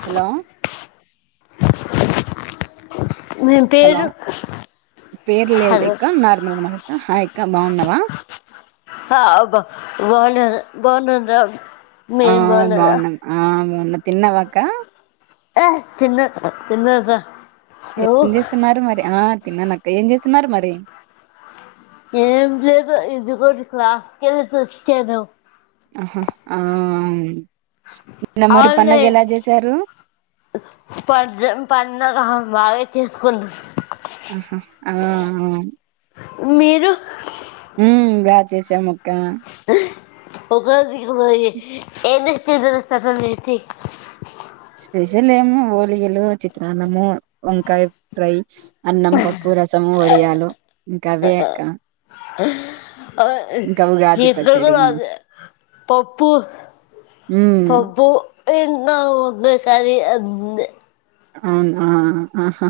Hello మీ hello పేరు పేర్లే హలో ఇక నార్మల్ గా మాట్లాడతా హాయ్ ఇంకా బాగున్నావా హబ్బా బ బ బాగున్నాను ర ఆ బాగున్నాం ఆ బాగున్నా తిన్నావక్క ఏ తిన తిన్నలేరా ఏం చేస్తున్నారు మరి ఆ తిన్నానక్క ఏం చేస్తున్నారు మరి ఏం లేదు ఇది కూడా క్లాస్కెల్లి తెచ్చను ఆహా ఆ మరి అవులే పండగ ఎలా చేశారు ప [unintelligible] వాగా తీసుకుంద ఆహా ఆ మీరు చేసానక్క ఒకకకు ఎన్ని [unintelligible] లేసి స్పెషల్ ఏం [unintelligible] చిత్ర అన్నము వంకాయ ఫ్రై అన్నం పప్పు రసము వడియాలు ఇంకా అవే అక్క అ ఇంకా మీ ఉగాది ఇద్దరికి పచ్చడి రాజ పప్పు ఉమ్ పబ్బు ఎంద అదేసారి అ అవునా ఆహా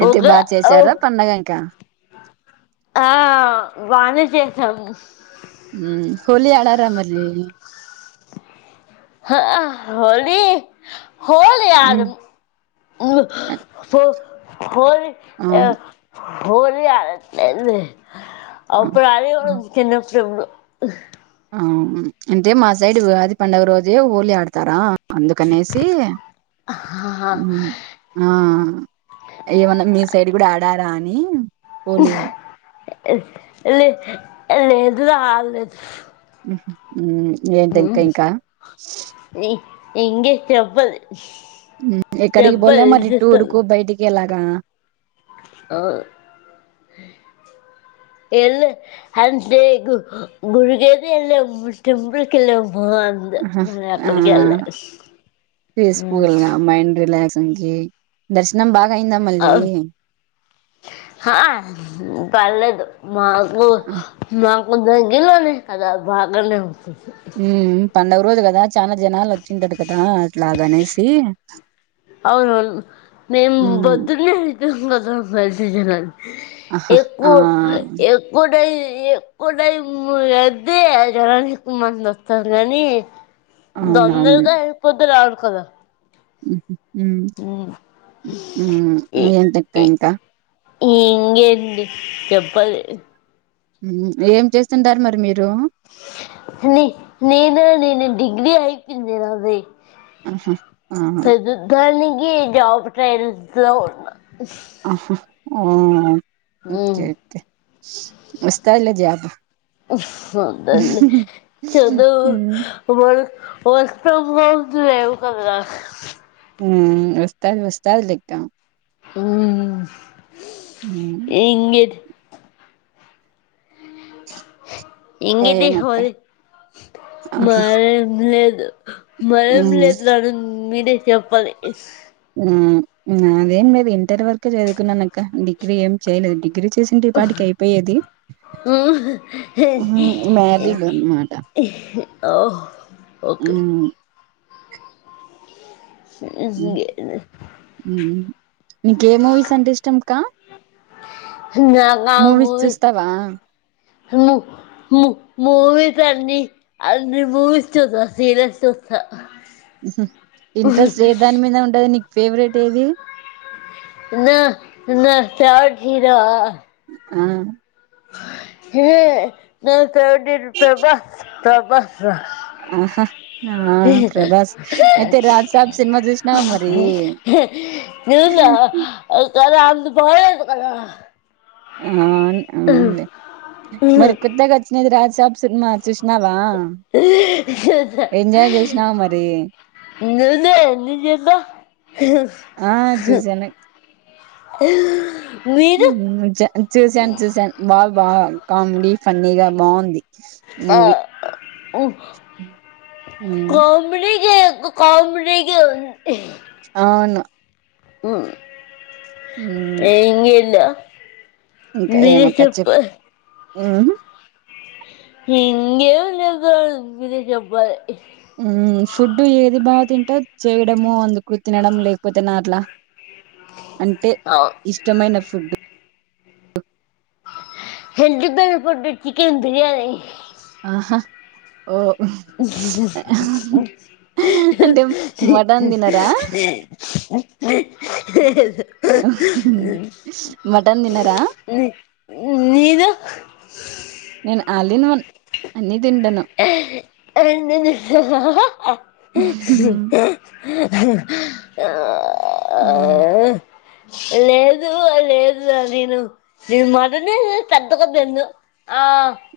అయితే బాగా చేసారా ఒక పండగ ఇంకా ఆ బానే చేసాము ఆ హోలీ ఆడారా మరి హా హోలీ హోలీ హ్మ్. ఆడమ్ ఉమ్ హో హోలి ఆ అవును. హోలి ఆడను లేండి ఆ! అప్పుడు ఆ! ఆడేవాళ్ళం చిన్నప్పుడు ఎప్పుడో ఆ అంటే మా సైడ్ ఉగాది పండుగ రోజే హోలీ ఆడతారా అందుకనేసి ఆ ఏమన్న మీ సైడ్ కూడా ఆ డతారా అని హోలీ లే లేదు ఆడలేదు ఉహు ఉమ్ ఏంటి ఇంకా ఇంకా ఇంకేం చెప్పండి ఎక్కడికి పోలే మరి విశేషాలు టూరుకు బయటికి అలాగా ఆ ఎల్లలేదు అంటే గుడికైతే ఎల్లాం టెంపుల్కెళ్ళాం అహ ఆ పీస్ఫుల్గా మైండ్ రీలాక్స్ దర్శనం బాగా అయిందా అ మళ్ళీ హా పర్లేదు మాకు ఆ మాకు దగ్గర్లోనే కదా బాగానే ఉంది ఉమ్ పండుగ రోజు కదా చాలా జనాలు వచ్చుంటారు కదా అట్లాగనేసి అవునవును మేం హ్మ్. పొద్దున్నే వెళ్ళిపోయాం కదా దర్శనానికి ఆహా! ఆ! ఎక్కువ ఎక్కువ టైమ్ ఎక్కువ టైం అయితే జనాలు ఎక్కువ మంది వస్తారు అని అవునవును. తొందరగా వెళ్ళిపోతున్నాం కదా ఉహు ఉమ్ ఏంటి ఇంకా ఇంకా ఇంకేంటి చెప్పాలి ఏం చేస్తుంటారు మరి మీరు నే నేను డిగ్రి అయిపోయింది నాది ఆహా! ఆహా! ప్రస్తుతానికి జాబ్ ట్రయల్స్ లో ఉన్న ఆహా ఓ ఉమ్ ఓకే ఓకే వస్తాదిలే జాబ్ వస్తాదిలే హ్మ్. చదువు మళ్ళీ [unintelligible] లేవు కద నాకు వస్తాది వస్తాది లేక్క ఉమ్ హ్మ్. ఇంకేంటి ఇంకా ఇంకేటి ఏమక్క? హాలీ ఆహా! మాదేం లేదు మాదేం హ్మ్. లేదు రా మీది చెప్పాలి ఆ నాదెం లేదు ఇం ఇంటర్ వరకే చదువుకున్నానక్క డిగ్రీ ఏం చేయలేదు డిగ్రీ చేసుంటే ఈ పాటికి అయిపోయేది అహ మాది [unintelligible] మాట ఓహ్ ఉమ్ సరే హ్మ్. సరే హ్మ్. నీకే మూవీస్ అంటే ఇష్టం అక్కా నాకా మూవీస్ ము ము మూవీస్ అన్నీ అన్నీ మూవీస్ చూసా సీరియల్స్ సా ఉహు ఇంట్రెస్ట్ ఏ దాని మీద ఉంటది నీకు ఫేవరెట్ ఏది న్న నా క్యాచ్ చీరా ఆ న బస్ ప్ర తెబ తెబ ఆహ ఆ ప్రభాస్ అయితే రాజ్సబ్ సినిమా చూసినావా మరి చూసావా ఒక్కసారి అది బాలేదుకదా అను అవునులే మరి కొత్తగా వచ్చినది రాజసాప్ సినిమా చూసినావా ఎంజాయ్ చేసినావా మరి? [unintelligible] ఇ ఎన్ని చెందా చూసాన్ చూసాన్ బంధీ బంధీ కామెడి ఫన్నీగా బాగుంది ఆ మూవీ ఉమ్, కామెడీ ఇ కామిడిగ ఉంది అవును హ్మ్ ఉమ్, ఎంగిల ఇంకా ఏమక్క చెప్ హింగే లే మీరే చెప్పాలి ఫుడ్ ఏది బాగా తింటారు చేయడము అందుకు తినడం లేకపోతే నాట్లా అంటే ఇష్టమైన ఫుడ్ ఇష్టమైన ఫుడు చికెన్ బిర్యానీ ఆహా ఓ అంటే మటన్ తినరా [unintelligible] మటన్ తినరా [unintelligible] మీదో నేను అల్ ఇన్ వన్ అన్నీ రన్న ఆ లేదు లేదు నేను నీ మాటనే పెద్ద కొద్ద్ద ఎందు ఆ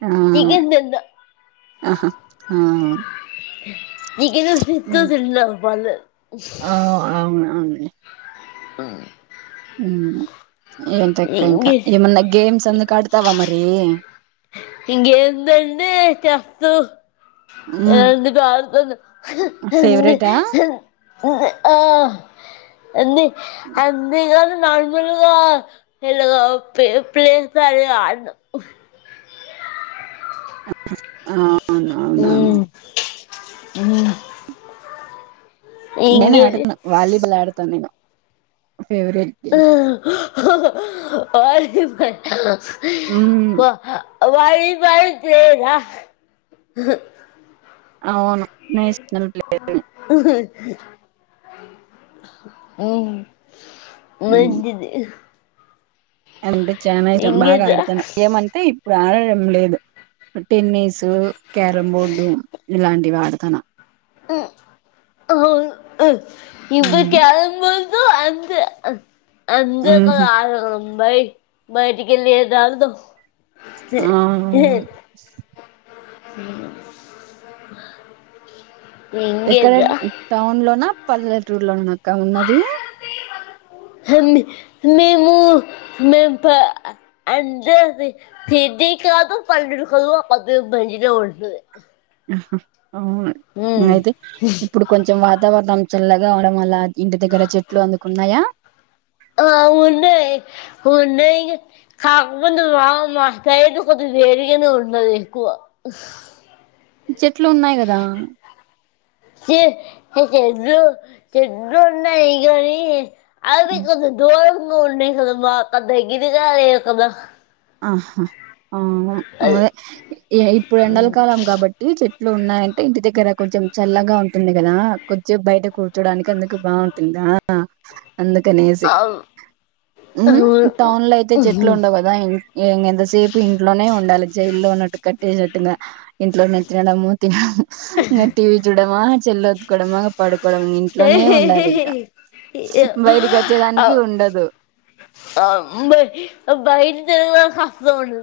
ఆ చికెన్ తింనదు ఆహా నక ఫత ఆ పాల ఆ అవును అవునులే ఆ ఉ ఏంతక్క ఇంకా ఇంకే ఏమన్నా గేమ్స్ అందు కడతావా మరి ఇంకేందండి కేఫ్ట్ హ్మ్. ఇందాక ఆడుకున్నాము ఫేవరెటా? ఆ ఎ అన్ని నార్మల్గా ప పలే పారల అధీనం అవున అవునవును హ్మ్మ్ నేను ఆడతున్నా వాలీబాల్ ఆడతాను నేను ఫేవరెట్ గేమ్. వొలీబాల్ హ్మ్మ్ వాలీబాల్ గేమ్ ఆ అవును నేషనల్ ప్లే. [unintelligible] ఉమ్ హ్మ్. ఏంటిది అంటే చాలాఇష్టం బాగా ఇంకేదా ఆడతాను ఏమంటే ఇప్పుడు ఆడడం లేదు టెన్నిస్ క్యారం బోర్డు ఇలాంటివి అడాతాన ఇంట్లో హ్మ్. కరొమ్ బోర్డు ఎ అంత అంతగ హుహు. ఆడడం బై బైటికెళ్ళి యద్ ఆడదం ఆ ఇ ఎక్కడ టౌన్ లోనా పల్లెటూర్లోన అక్క ఉన్నది హండి మేము మేమ్ ప అ జరి ఇది కాదు పల్దుల్ కాదు ఒక్కటే బండి జో ఉంటది అవును అయితే ఇప్పుడు కొంచెం వాతావరణం చల్లగా అవ్వడం వల్ల ఇంటి దగ్గర చెట్లు అందుకున్నాయా అవును ఉన్నాయ్ కాకపోతే మా వుమ క ఎదో కొద్దిగా వేడిగానే ఉన్నాది ఎక్కువ చెట్లు ఉన్నాయి కదా చె చెట్లు చెట్లు ఉన్నాయి కానీ అవి కొంచం దూరంగా ఉన్నయ్ కద మాకు దగ్గరగా లేవు కద ఆహా ఆ అదే ఇప్పుడు ఎండల కాలం కాబట్టి చెట్ ట్లు ఉన్నాయంటే ఇంటి దగ్గర కొంచెం చల్లగా ఉంటుంది కదా కొంచెం బయట కూ ర్చోడానికి అందుకు బావుంటుందా అందుకనేసి హ్మ్ టౌన్ లో అయితే చెట్లు ఉండవు కదా ఇ ఎ ఎంతసేపు ఇంట్లోనే ఉండాలి జైల్లో ఉన్నట్టు కట్టేసినట్టుగా ఇంట్లోనే తినడము తిన ఇంకా టీవీ చూడమా చెల్లత్కోడమా పడు కుడం ఇంట్లోనే ఉండాలి ఇంకా బయటకి వచ్చేదానికి ఉండదు ఆ బయ్ బయిట తిరగడానికి అస్సలు ఉండదు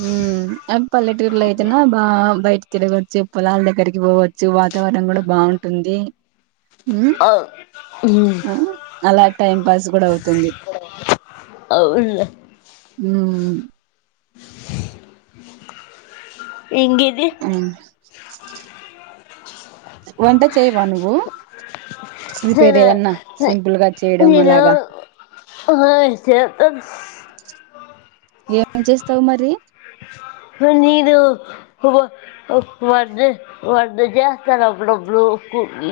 హ్మ్ అ పల్లెటూర్లో అయితనా బా బయట తిరగొ చ్చ పొలాల దగ్గరికి పోవచ్చు వాతావరణం కూడా బావుంటుంది హ్మ్ అలా టైం పాస్ గూడా అవుతుంది అవును హ్మ్ ఇంకేంటి ఉమ్ వంట చేయవా నువ్వు ప్రిపేర్ నేను ఏదన్నా సింపుల్ గా చేయడం అలాగా ఆ చెత్తను ఏం చేస్తావు మరి ఆ నేను వ వట వంట జేస్తాను అప్పుడప్పుడు కు కి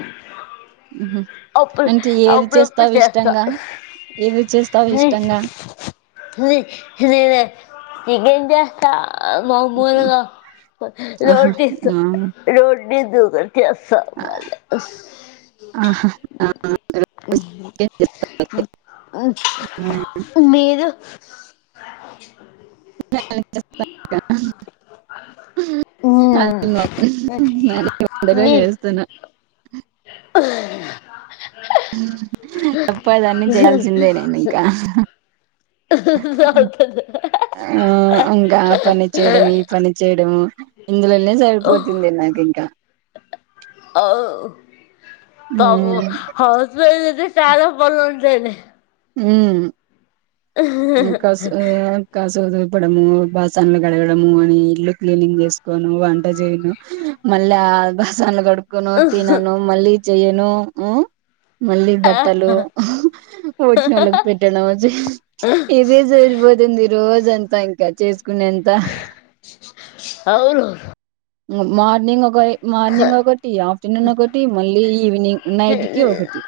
అంటే ఏం చేస్తావు చేస్తా ఇష్టంగా ఏది చేస్తావు ఇష్టంగా హిలి హినే న చికెన్ చేస్త మమూలుగా ఆహా రోటీస్ రోటి ది దు వరకే చేస్తా ఆ వంట ఆహా ఆ మీరూ [unintelligible] అ మ్, నొ నేను ఈ వంటలే చేస్తున్నా ఆ తప్పదన్ని జేయాల్సిందే నేను ఇంకా అవుతుంది ఆ ఇంకా ఆ పని చేయడం ఈ పని చేయడం ఇందులోనే సరిపోతుంది నాకింకా అవ్ తము ఉమ్ హస్బెడ్ చాలా పనులుంటాయి లే ఉమ్ కాసు కాసు దుల పడము బాసన్లు గడగడం అని ఇల్లు క్లీనింగ్ చేసుకోను వంట చేయను మళ్ళ ఆ బాసన్లు గడు కును తినను మళ్ళీ చెయను మళ్ళీ బట్టలు పోట్న వాళ్ళకి పెట్టడం ఇదే సరిపోతుంది రోజంతా ఇంకా చేస్ కునింత అవును మార్నింగ్ ఒక మార్నింగ్ ఒకటి ఆఫ్టర్నూన్ ఒకటి మళ్ళీ ఈవినింగ్ నైట్కి ఒకటి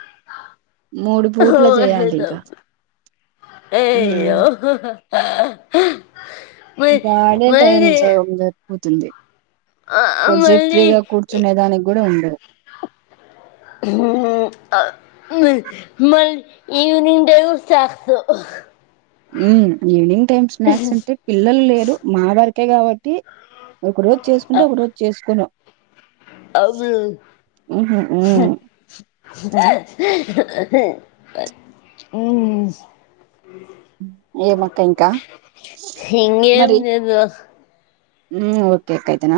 మూడు పూట్ల చేయాలి ఇంక అయ్యో మ గాడే టైమ్ మళ్ళీ సగం జరిపోతుంది కొంచెపు మళ్ళీ ఫ్రీగా కూర్చునే దానికి కూడా ఉండదు ఆ ఈవినింగ్ టైం కి చేస్తావ్ ఈవినింగ్ టైమ్ స్నాక్స్ అంటే పిల్లలు లేరు మా వరకే కావట్టి టి ఒక రోజు చేసుకుంటే ఒక రోజు చేసుకొను అవును [inaudible] ఏమక్క ఇంకా ఇంగా ఏం మరి లేదు ఓకే కైతన